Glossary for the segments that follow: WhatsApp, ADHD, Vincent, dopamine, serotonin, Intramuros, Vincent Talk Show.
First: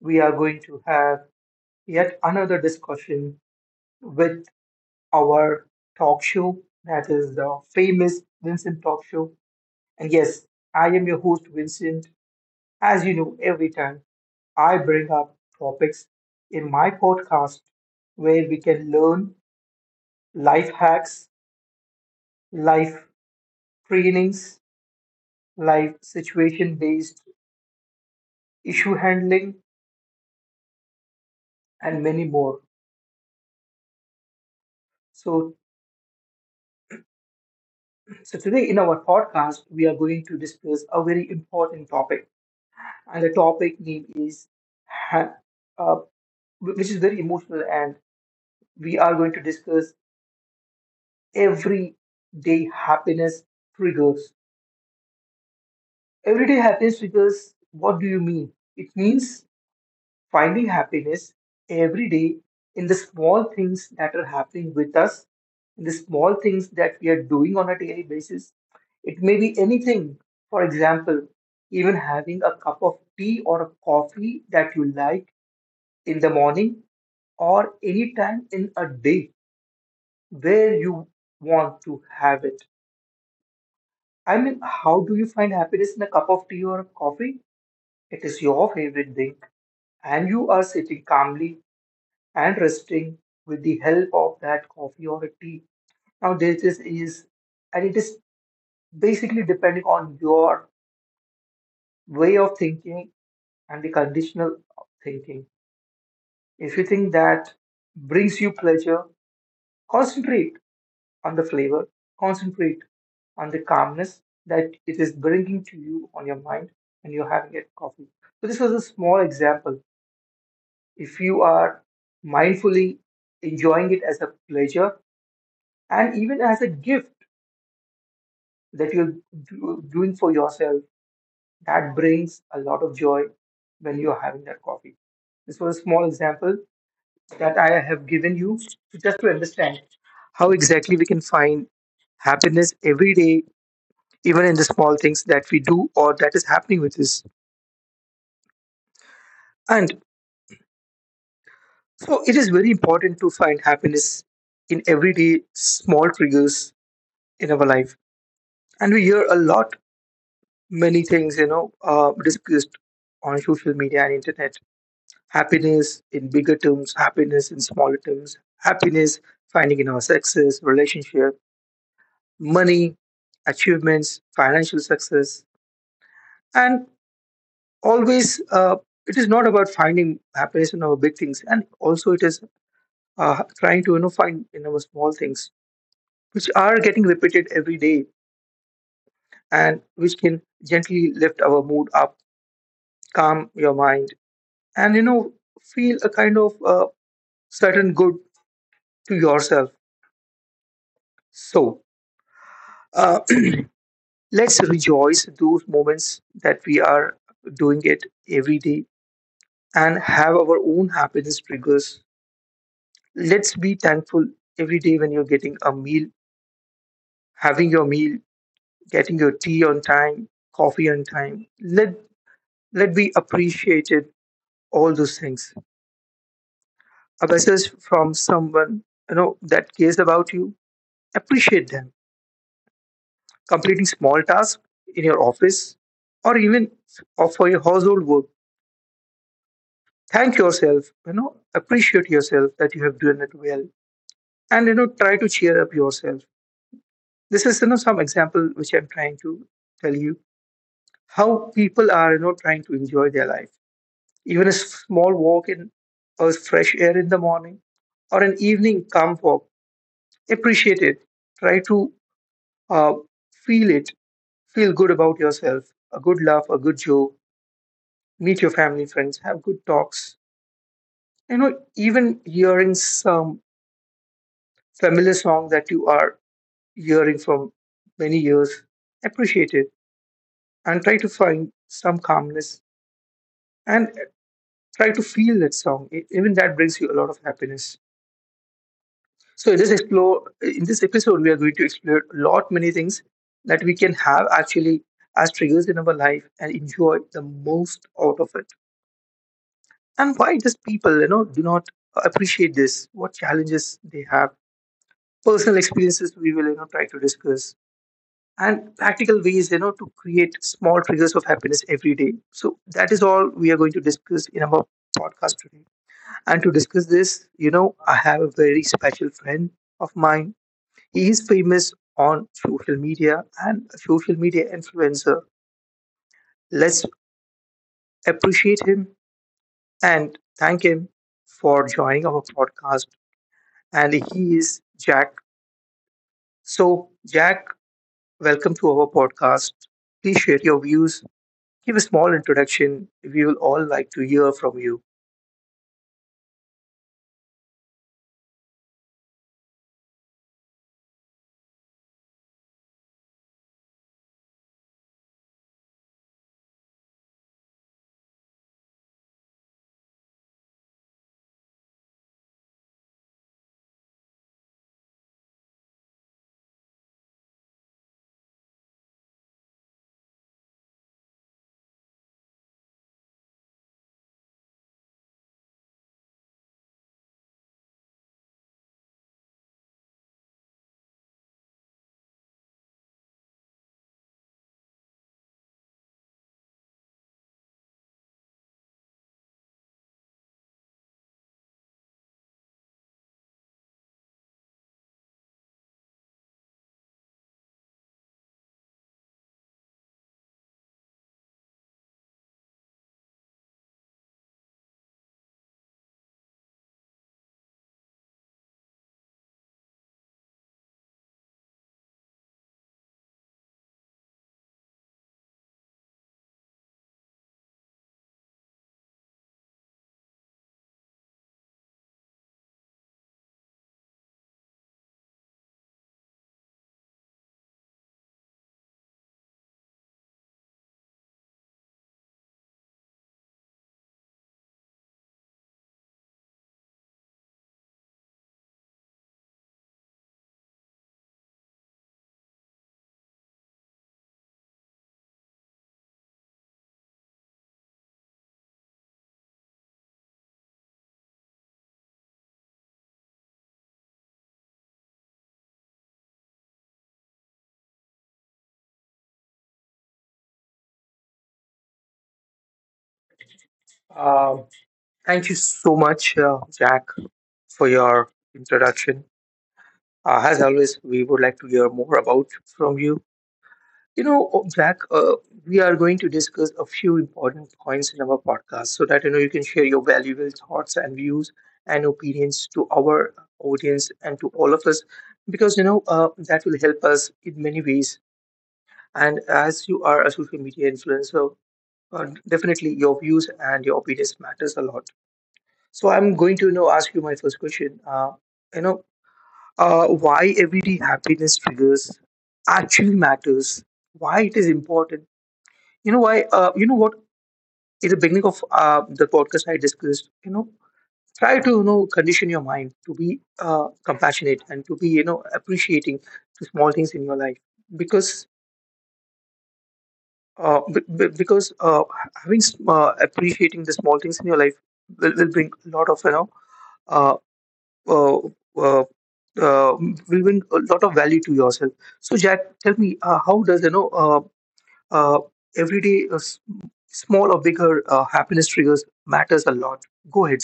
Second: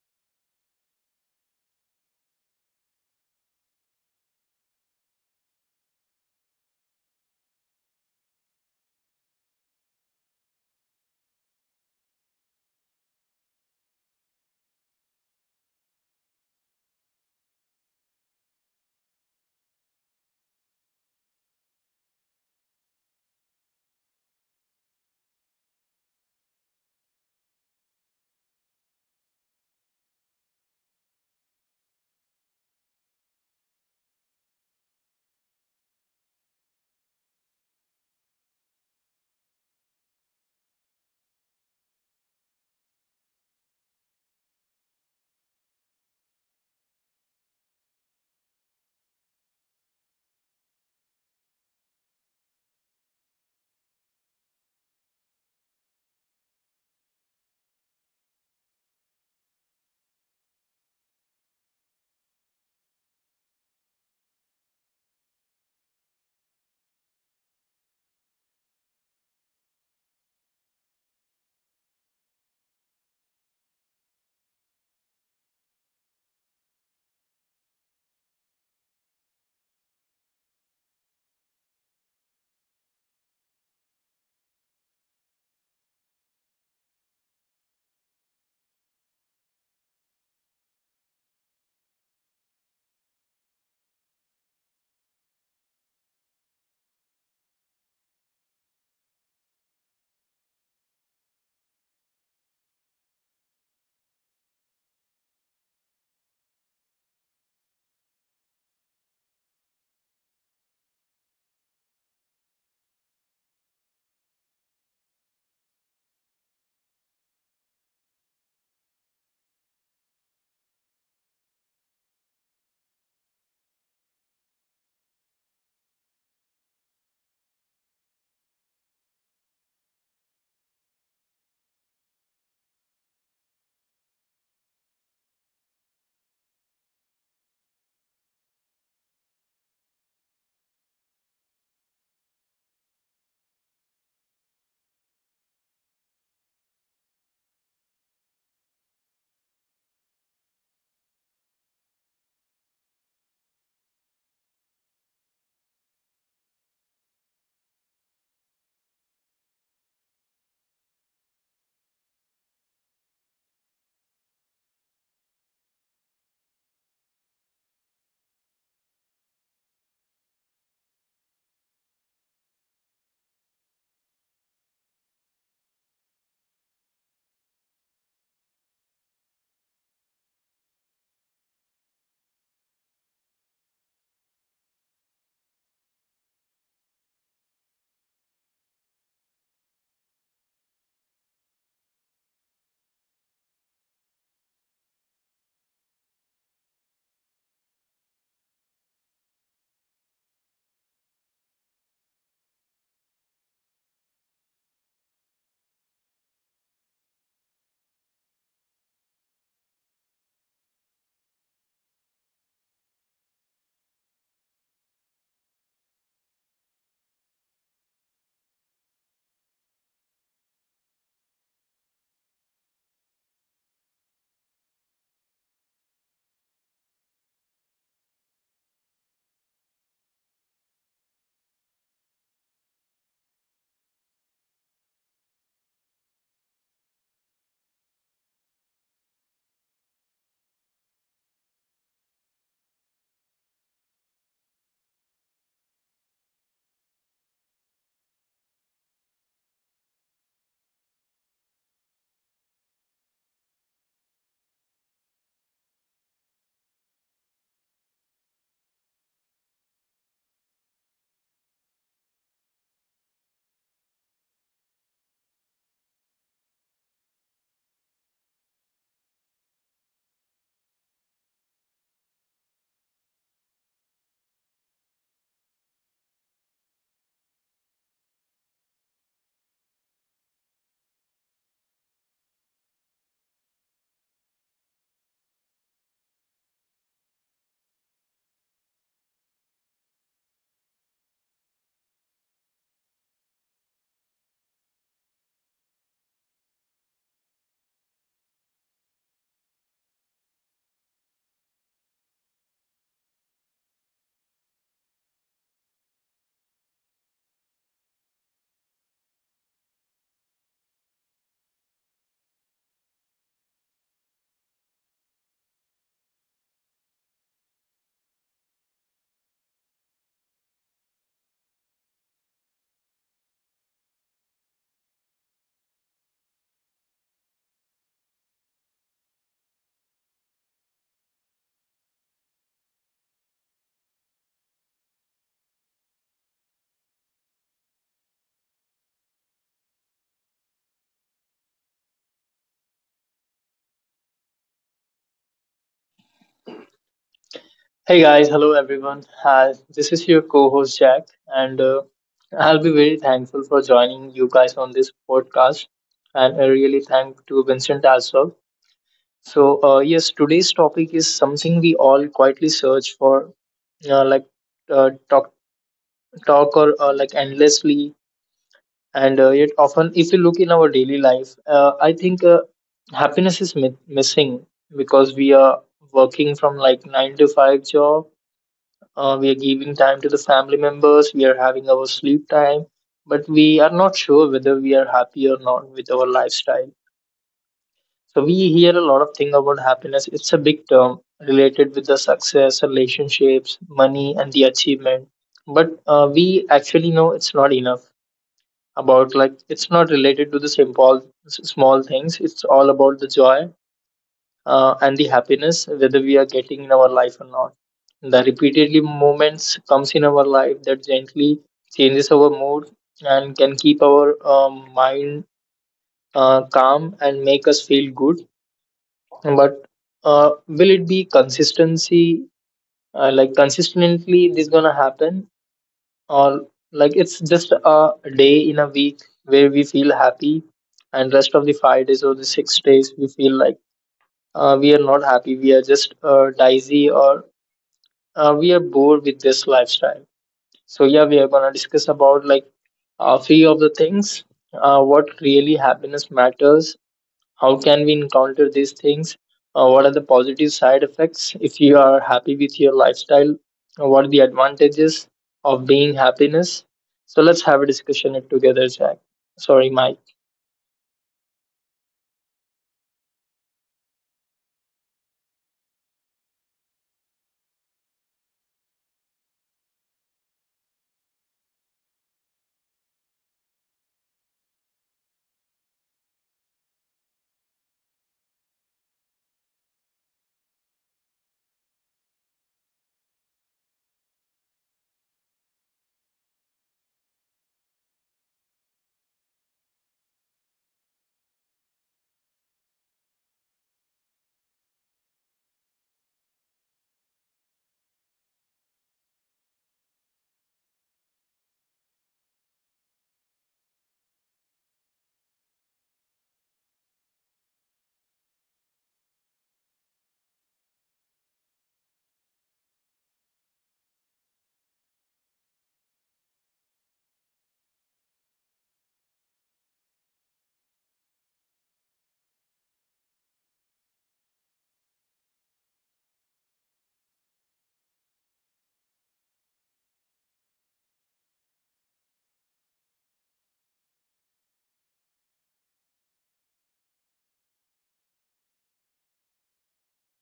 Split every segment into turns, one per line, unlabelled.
we are going to have yet another discussion with our talk show, that is the famous Vincent Talk Show. And yes, I am your host, Vincent. As you know, every time I bring up topics in my podcast where we can learn life hacks, life trainings, life situation based issue handling, and many more. So So, today in our podcast, we are going to discuss a very important topic, and the topic name is ha- uh, which is very emotional, and we are going to discuss everyday happiness triggers. Everyday happiness triggers, what do you mean? It means finding happiness every day in the small things that are happening with us, in the small things that we are doing on a daily basis. It may be anything. For example, even having a cup of tea or a coffee that you like in the morning or any time in a day where you want to have it. I mean, how do you find happiness in a cup of tea or a coffee? It is your favorite thing, and you are sitting calmly and resting with the help of that coffee or a tea. Now this is and it is basically depending on your way of thinking and the conditional thinking. If you think that brings you pleasure, concentrate on the flavor, concentrate on the calmness that it is bringing to you on your mind when you're having a coffee. So this was a small example. If you are mindfully enjoying it as a pleasure and even as a gift that you're doing for yourself, that brings a lot of joy when you're having that coffee. This was a small example that I have given you just to understand how exactly we can find happiness every day, even in the small things that we do or that is happening with us. And so it is very important to find happiness in everyday small triggers in our life. And we hear a lot many things, you know, discussed on social media and internet, happiness in bigger terms, happiness in smaller terms, happiness finding in our success, relationship, money, achievements, financial success. And always, it is not about finding happiness in our big things, and also it is trying to, you know, find in our small things, which are getting repeated every day, and which can gently lift our mood up, calm your mind, and you know feel a kind of certain good to yourself. So. uh, Let's rejoice those moments that we are doing it every day and have our own happiness triggers. Let's be thankful every day when you're getting a meal, having your meal, getting your tea on time, coffee on time. Let be appreciated all those things. A message from someone you know that cares about you. Appreciate them. Completing small tasks in your office or even or for your household work, thank yourself, you know, appreciate yourself that you have done it well, and you know try to cheer up yourself. This is, you know, some example which I'm trying to tell you how people are, you know, trying to enjoy their life. Even a small walk in or fresh air in the morning or an evening calm walk, appreciate it, try to uh, feel it, feel good about yourself. A good laugh, a good joke, meet your family friends, have good talks, you know, even hearing some familiar song that you are hearing from many years, appreciate it and try to find some calmness and try to feel that song. Even that brings you a lot of happiness. So in this episode, we are going to explore a lot many things that we can have actually as triggers in our life and enjoy the most out of it. And why does people, you know, do not appreciate this? What challenges they have? Personal experiences we will, you know, try to discuss, and practical ways, you know, to create small triggers of happiness every day. So that is all we are going to discuss in our podcast today, and to discuss this, you know, I have a very special friend of mine. He is famous on social media and a social media influencer. Let's appreciate him and thank him for joining our podcast, and he is Jack. So, Jack, welcome to our podcast. Please share your views, give a small introduction. We will all like to hear from you.
Hey guys, hello everyone. This is your co host Jack, and I'll be very thankful for joining you guys on this podcast. And I really thank to Vincent as well. So, yes, today's topic is something we all quietly search for, like uh, talk, talk or like endlessly. And yet, often, if you look in our daily life, I think happiness is missing because we are working from like nine to five job. We are giving time to the family members, we are having our sleep time, but we are not sure whether we are happy or not with our lifestyle. So we hear a lot of thing about happiness. It's a big term related with the success, relationships, money, and the achievement. But we actually know it's not enough about like it's not related to the simple small things. It's all about the joy and the happiness whether we are getting in our life or not, the repeatedly moments comes in our life that gently changes our mood and can keep our mind calm and make us feel good, but will it be consistency, like consistently this gonna happen? Or like it's just a day in a week where we feel happy and rest of the 5 days or the 6 days we feel like we are not happy, we are just dicey, or we are bored with this lifestyle. So yeah, we are gonna discuss about like few of the things, what really happiness matters, how can we encounter these things, what are the positive side effects if you are happy with your lifestyle, what are the advantages of being happiness. So let's have a discussion it together, Jack. Sorry, Mike.
Um, Thank you so much, Jack, for your introduction. As always, we would like to hear more about from you. You know, Jack, we are going to discuss a few important points in our podcast so that you know you can share your valuable thoughts and views and opinions to our audience and to all of us, because you know that will help us in many ways, and as you are a social media influencer. Definitely, your views and your opinions matters a lot. So I'm going to you know ask you my first question. You know, why everyday happiness triggers actually matters? Why it is important? You know why? You know what? In the beginning of the podcast, I discussed. You know, try to you know condition your mind to be compassionate and to be you know appreciating the small things in your life, because Uh, b- b- because uh, appreciating the small things in your life will bring a lot of you know uh, uh, uh, uh, will bring a lot of value to yourself. So, Jack, tell me how does you know uh, everyday small or bigger happiness triggers matters a lot. Go ahead.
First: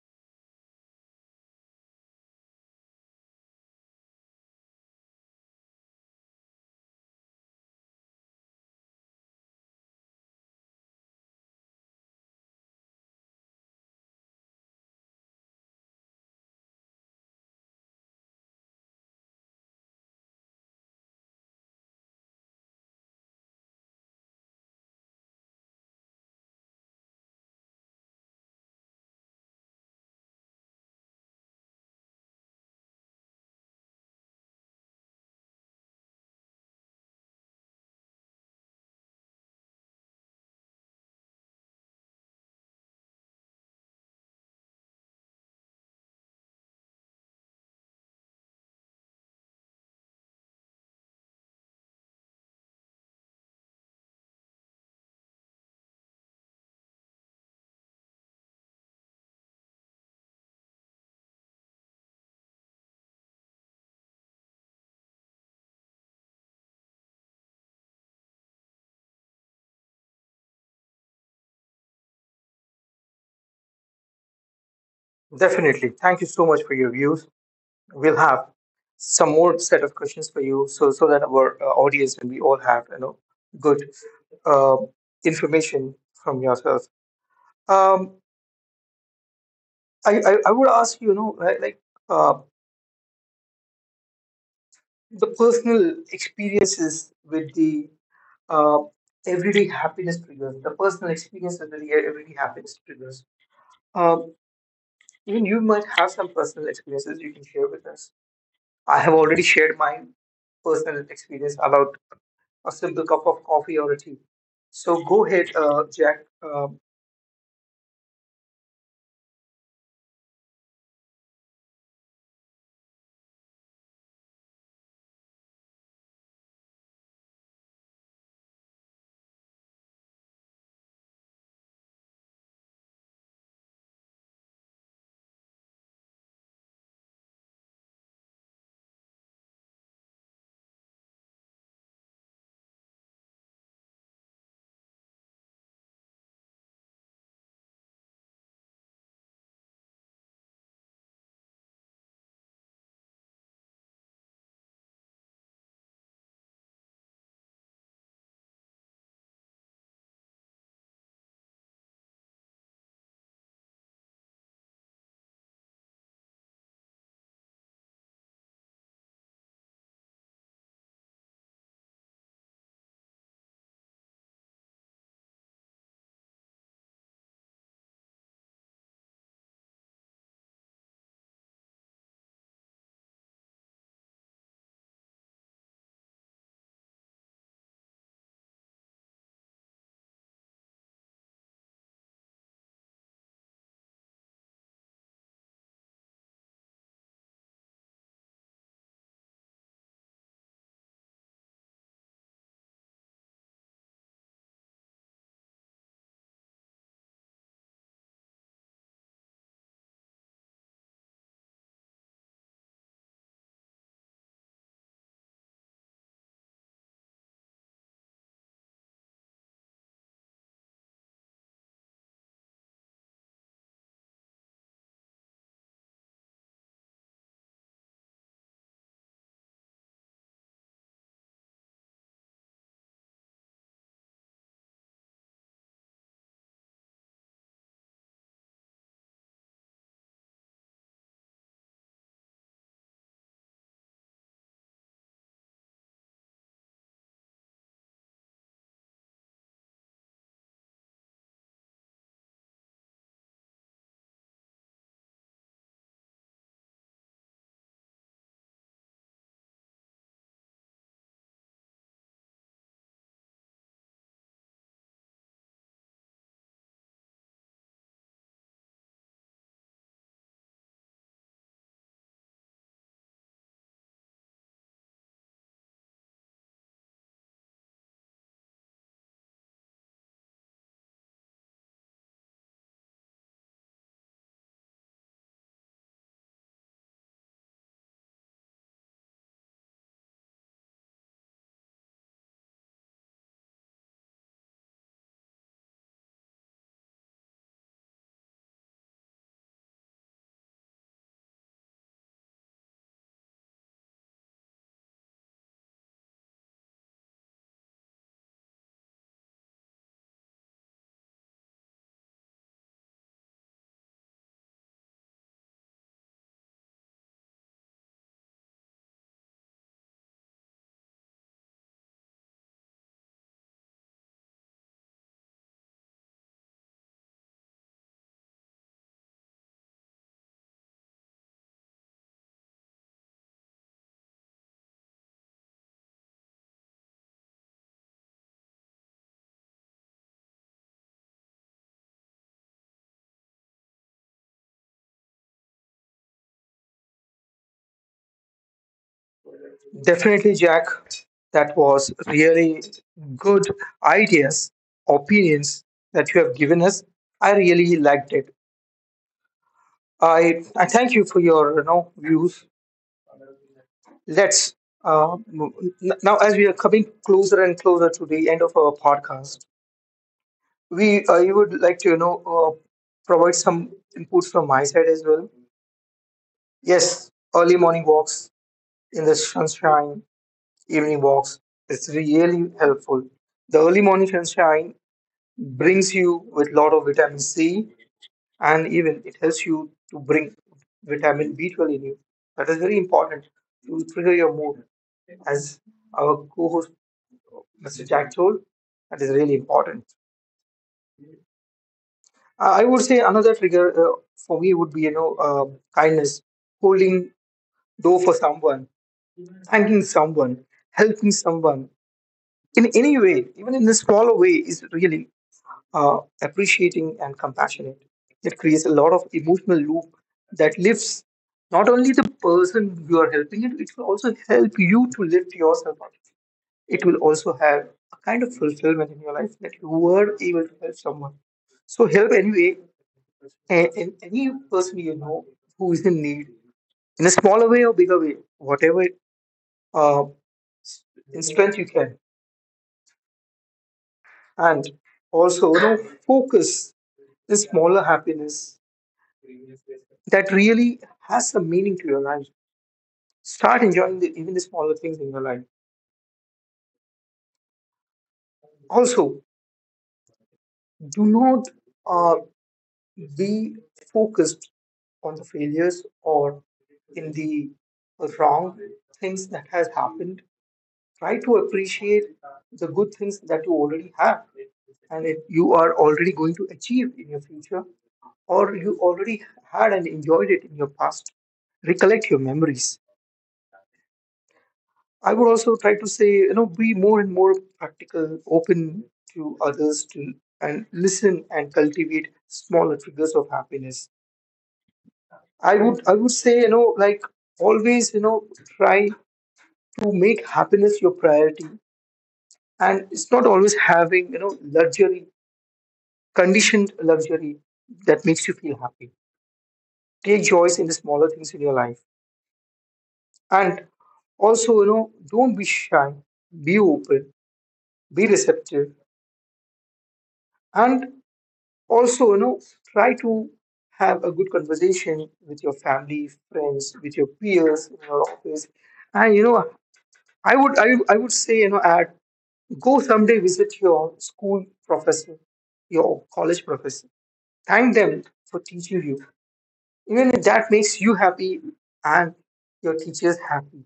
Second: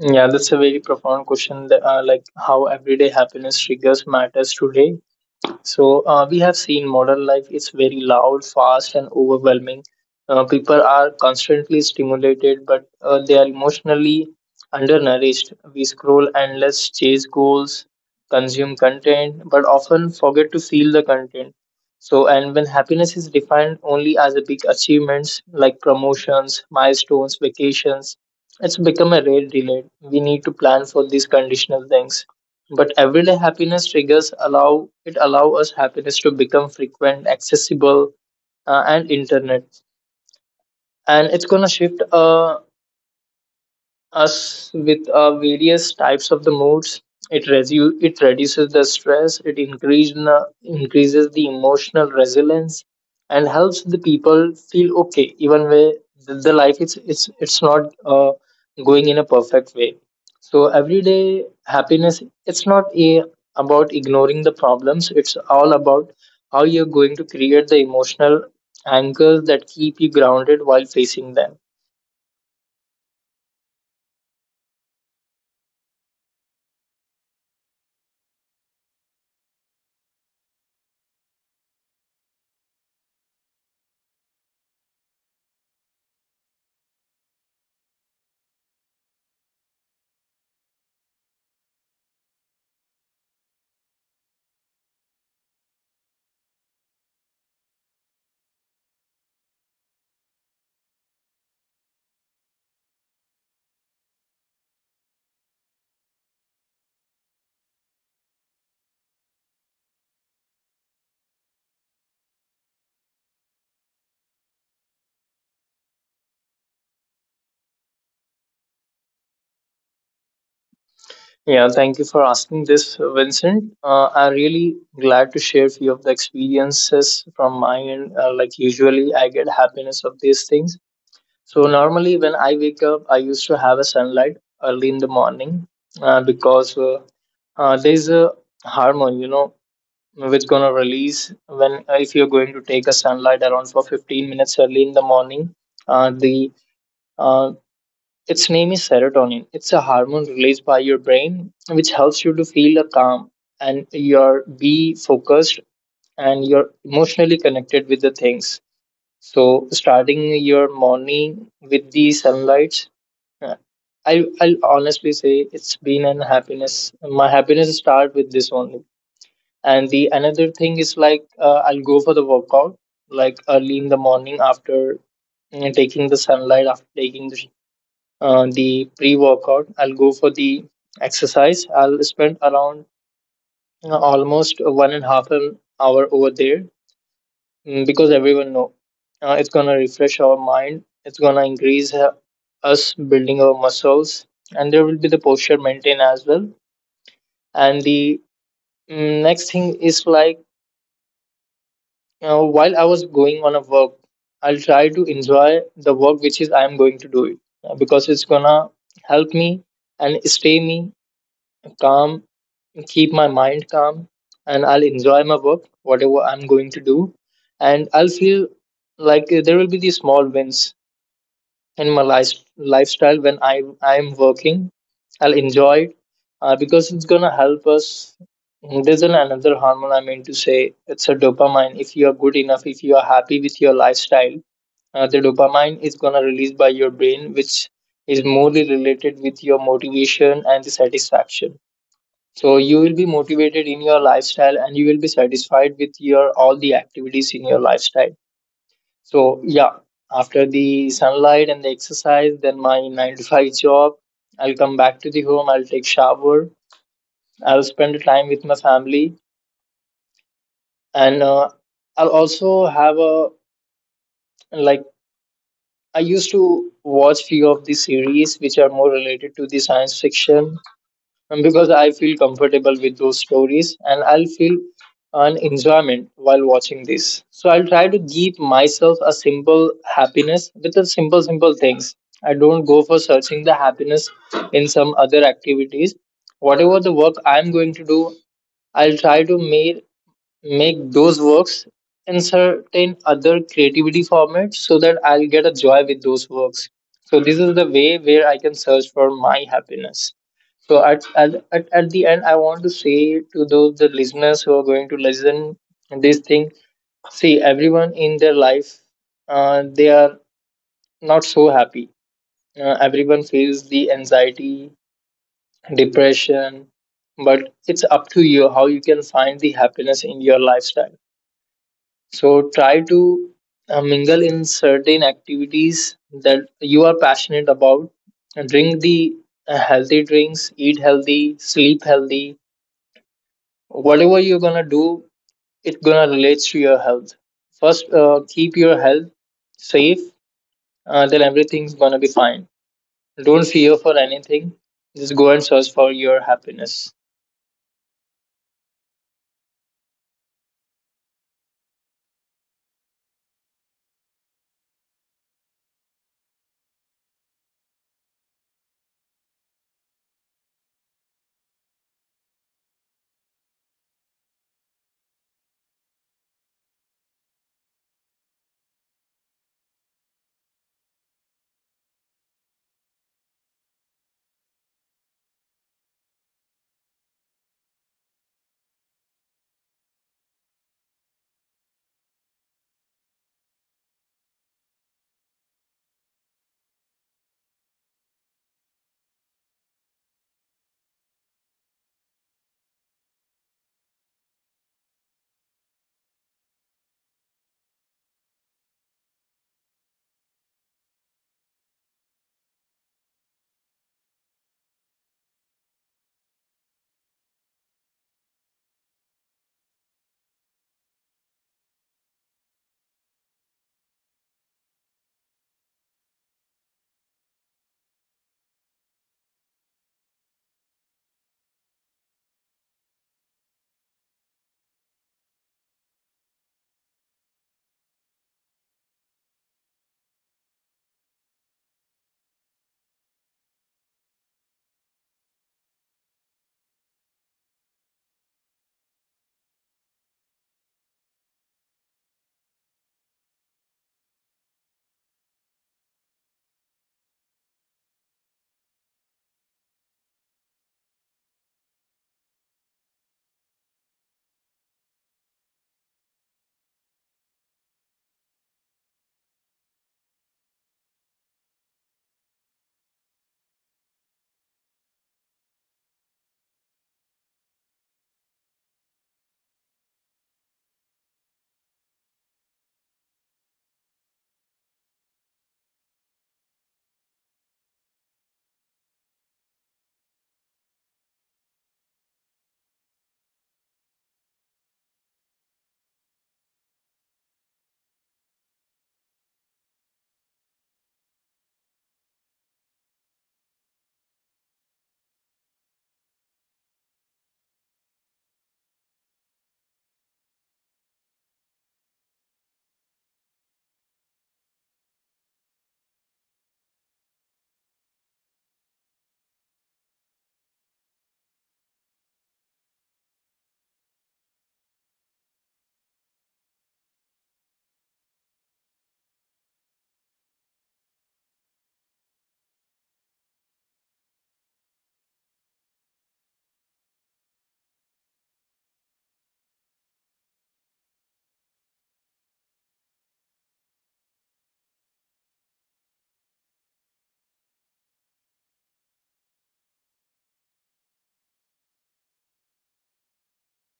Yeah, that's a very profound question that, like how everyday happiness triggers matters today. So we have seen modern life is very loud, fast, and overwhelming. People are constantly stimulated, but they are emotionally undernourished. We scroll endless, chase goals, consume content, but often forget to feel the content. So, and when happiness is defined only as the big achievements like promotions, milestones, vacations, it's become a rare delight. We need to plan for these conditional things, but everyday happiness triggers allow us happiness to become frequent, accessible, and internet. And it's gonna shift us with various types of the moods. It reduces the stress. It increases the emotional resilience and helps the people feel okay even where the life it's it's not going in a perfect way. So everyday happiness it's not about ignoring the problems. It's all about how you're going to create the emotional anchors that keep you grounded while facing them.
Definitely. Thank you so much for your views. We'll have some more set of questions for you so so that our audience and we all have you know good uh, information from yourself. Um, I would ask you, you know, uh, the personal experiences with the uh, everyday happiness triggers, the personal experiences with the everyday happiness triggers. Um, Even you might have some personal experiences you can share with us. I have already shared my personal experience about a simple cup of coffee or a tea. So go ahead, Jack.
Yeah, thank you for asking this, Vincent. I'm really glad to share few of the experiences from my end. Like usually, I get happiness of these things. So normally, when I wake up, I used to have a sunlight early in the morning because there's a hormone, you know, which gonna release when if you're going to take a sunlight around for 15 minutes early in the morning. The uh, its name is serotonin. It's a hormone released by your brain which helps you to feel a calm and your be focused and you're emotionally connected with the things. So starting your morning with the sunlight, uh, I'll honestly say it's been an happiness. My happiness start with this only. And the another thing is like I'll go for the workout like early in the morning after you know, taking the sunlight after taking the the pre-workout. I'll go for the exercise. I'll spend around almost one and a half an hour over there, because everyone know it's gonna refresh our mind. It's gonna increase us building our muscles, and there will be the posture maintain as well. And the next thing is like while I was going on a work, I'll try to enjoy the work which is I am going to do it because it's gonna help me and stay me calm, keep my mind calm, and I'll enjoy my work, whatever I'm going to do, and I'll feel like there will be these small wins in my life, lifestyle when I'm working. I'll enjoy it because it's gonna help us. There's another hormone, I mean to say, it's a dopamine. If you are good enough, if you are happy with your lifestyle, the dopamine is gonna release by your brain, which is morely related with your motivation and the satisfaction. So you will be motivated in your lifestyle and you will be satisfied with your all the activities in your lifestyle. So yeah, after the sunlight and the exercise, then my nine to five job, I'll come back to the home, I'll take shower, I'll spend time with my family, and I'll also have a like I used to watch few of the series which are more related to the science fiction. And because I feel comfortable with those stories and I'll feel an enjoyment while watching this. So I'll try to give myself a simple happiness with the simple, simple things. I don't go for searching the happiness in some other activities. Whatever the work I'm going to do, I'll try to make those works in certain other creativity formats so that I'll get a joy with those works. So this is the way where I can search for my happiness. So at the end, I want to say to those the listeners who are going to listen this thing, see everyone in their life, they are not so happy. Everyone feels the anxiety, depression, but it's up to you how you can find the happiness in your lifestyle. So try to mingle in certain activities that you are passionate about. Drink the healthy drinks, eat healthy, sleep healthy. Whatever you're gonna do, it gonna relates to your health. First, keep your health safe. Then everything's gonna be fine. Don't fear for anything. Just go and search for your happiness.
Definitely, Jack, that was really good ideas, opinions that you have given us. I really liked it. I thank you for your you know views. Let's uh, m- now, as we are coming closer and closer to the end of our podcast, we you would like to you know provide some inputs from my side as well. Yes, early morning walks in the sunshine, evening walks. It's really helpful. The early morning sunshine brings you with lot of vitamin C, and even it helps you to bring vitamin B12 in you. That is very important to trigger your mood. As our co-host Mr. Jack told, that is really important. I would say another trigger for me would be you know kindness, holding door for someone, thanking someone, helping someone in any way, even in a smaller way, is really appreciating, and compassionate. It creates a lot of emotional loop that lifts not only the person you are helping, it will also help you to lift yourself up. It will also have a kind of fulfillment in your life that you were able to help someone. So help anyway, and any person you know who is in need, in a smaller way or bigger way, whatever uh, in strength you can. And also, you know, focus the smaller happiness that really has some meaning to your life. Start enjoying the, even the smaller things in your life. Also, do not uh, be focused on the failures or in the wrong things that has happened. Try to appreciate the good things that you already have and if you are already going to achieve in your future or you already had and enjoyed it in your past. Recollect your memories. I would also try to say, you know, be more and more practical, open to others to and listen and cultivate smaller triggers of happiness. I would say, you know, like always, you know, try to make happiness your priority. And it's not always having, you know, luxury, conditioned luxury that makes you feel happy. Take joys in the smaller things in your life. And also, you know, don't be shy, be open, be receptive, and also you know try to have a good conversation with your family friends, with your peers in your office, and you know I would say you know add go someday visit your school professor, your college professor, thank them for teaching you, even if that makes you happy and your teachers happy.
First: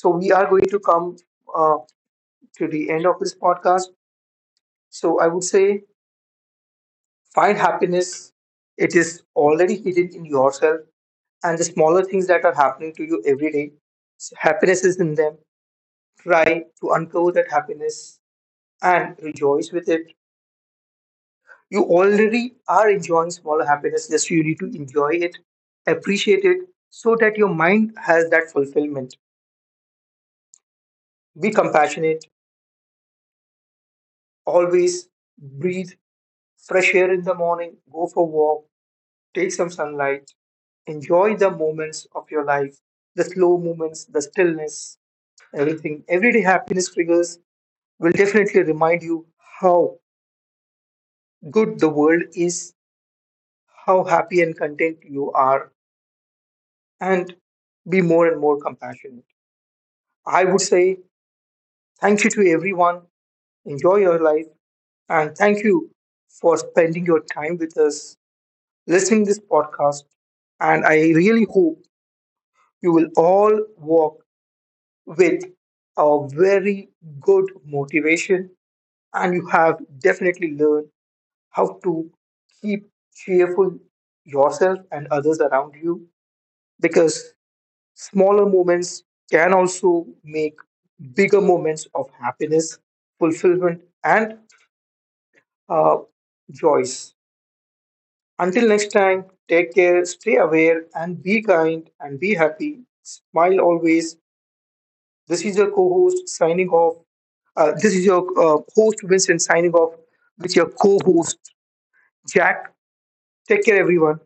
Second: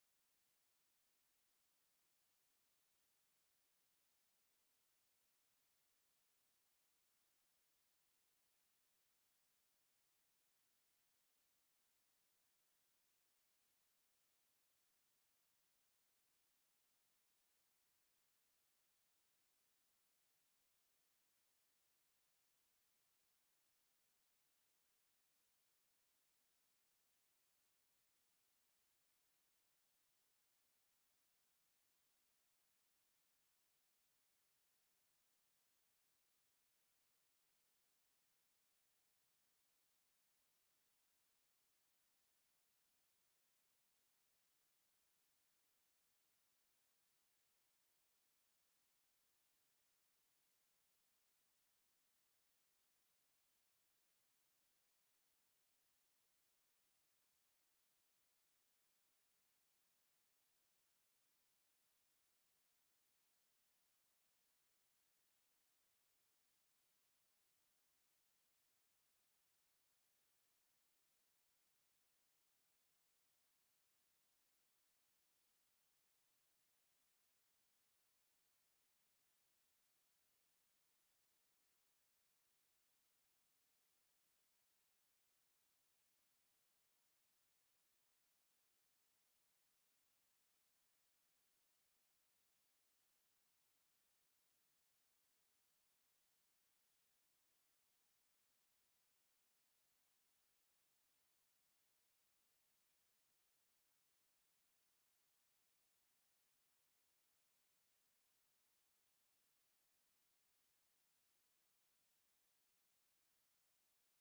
So we are going to come uh, to the end of this podcast. So I would say find happiness, it is already hidden in yourself and the smaller things that are happening to you every day. So happiness is in them. Try to uncover that happiness and rejoice with it. You already are enjoying smaller happiness, just you need to enjoy it, appreciate it, so that your mind has that fulfillment. Be compassionate, always breathe fresh air in the morning, go for a walk, take some sunlight, enjoy the moments of your life, the slow moments, the stillness, everything. Everyday happiness triggers will definitely remind you how good the world is, how happy and content you are, and be more and more compassionate. I would say thank you to everyone. Enjoy your life, and thank you for spending your time with us, listening this podcast. And I really hope you will all walk with a very good motivation, and you have definitely learned how to keep cheerful yourself and others around you, because smaller moments can also make bigger moments of happiness, fulfillment, and uh, joys. Until next time, take care, stay aware, and be kind and be happy. Smile always. This is your co host signing off. This is your host, Vincent, signing off with your co host, Jack. Take care, everyone.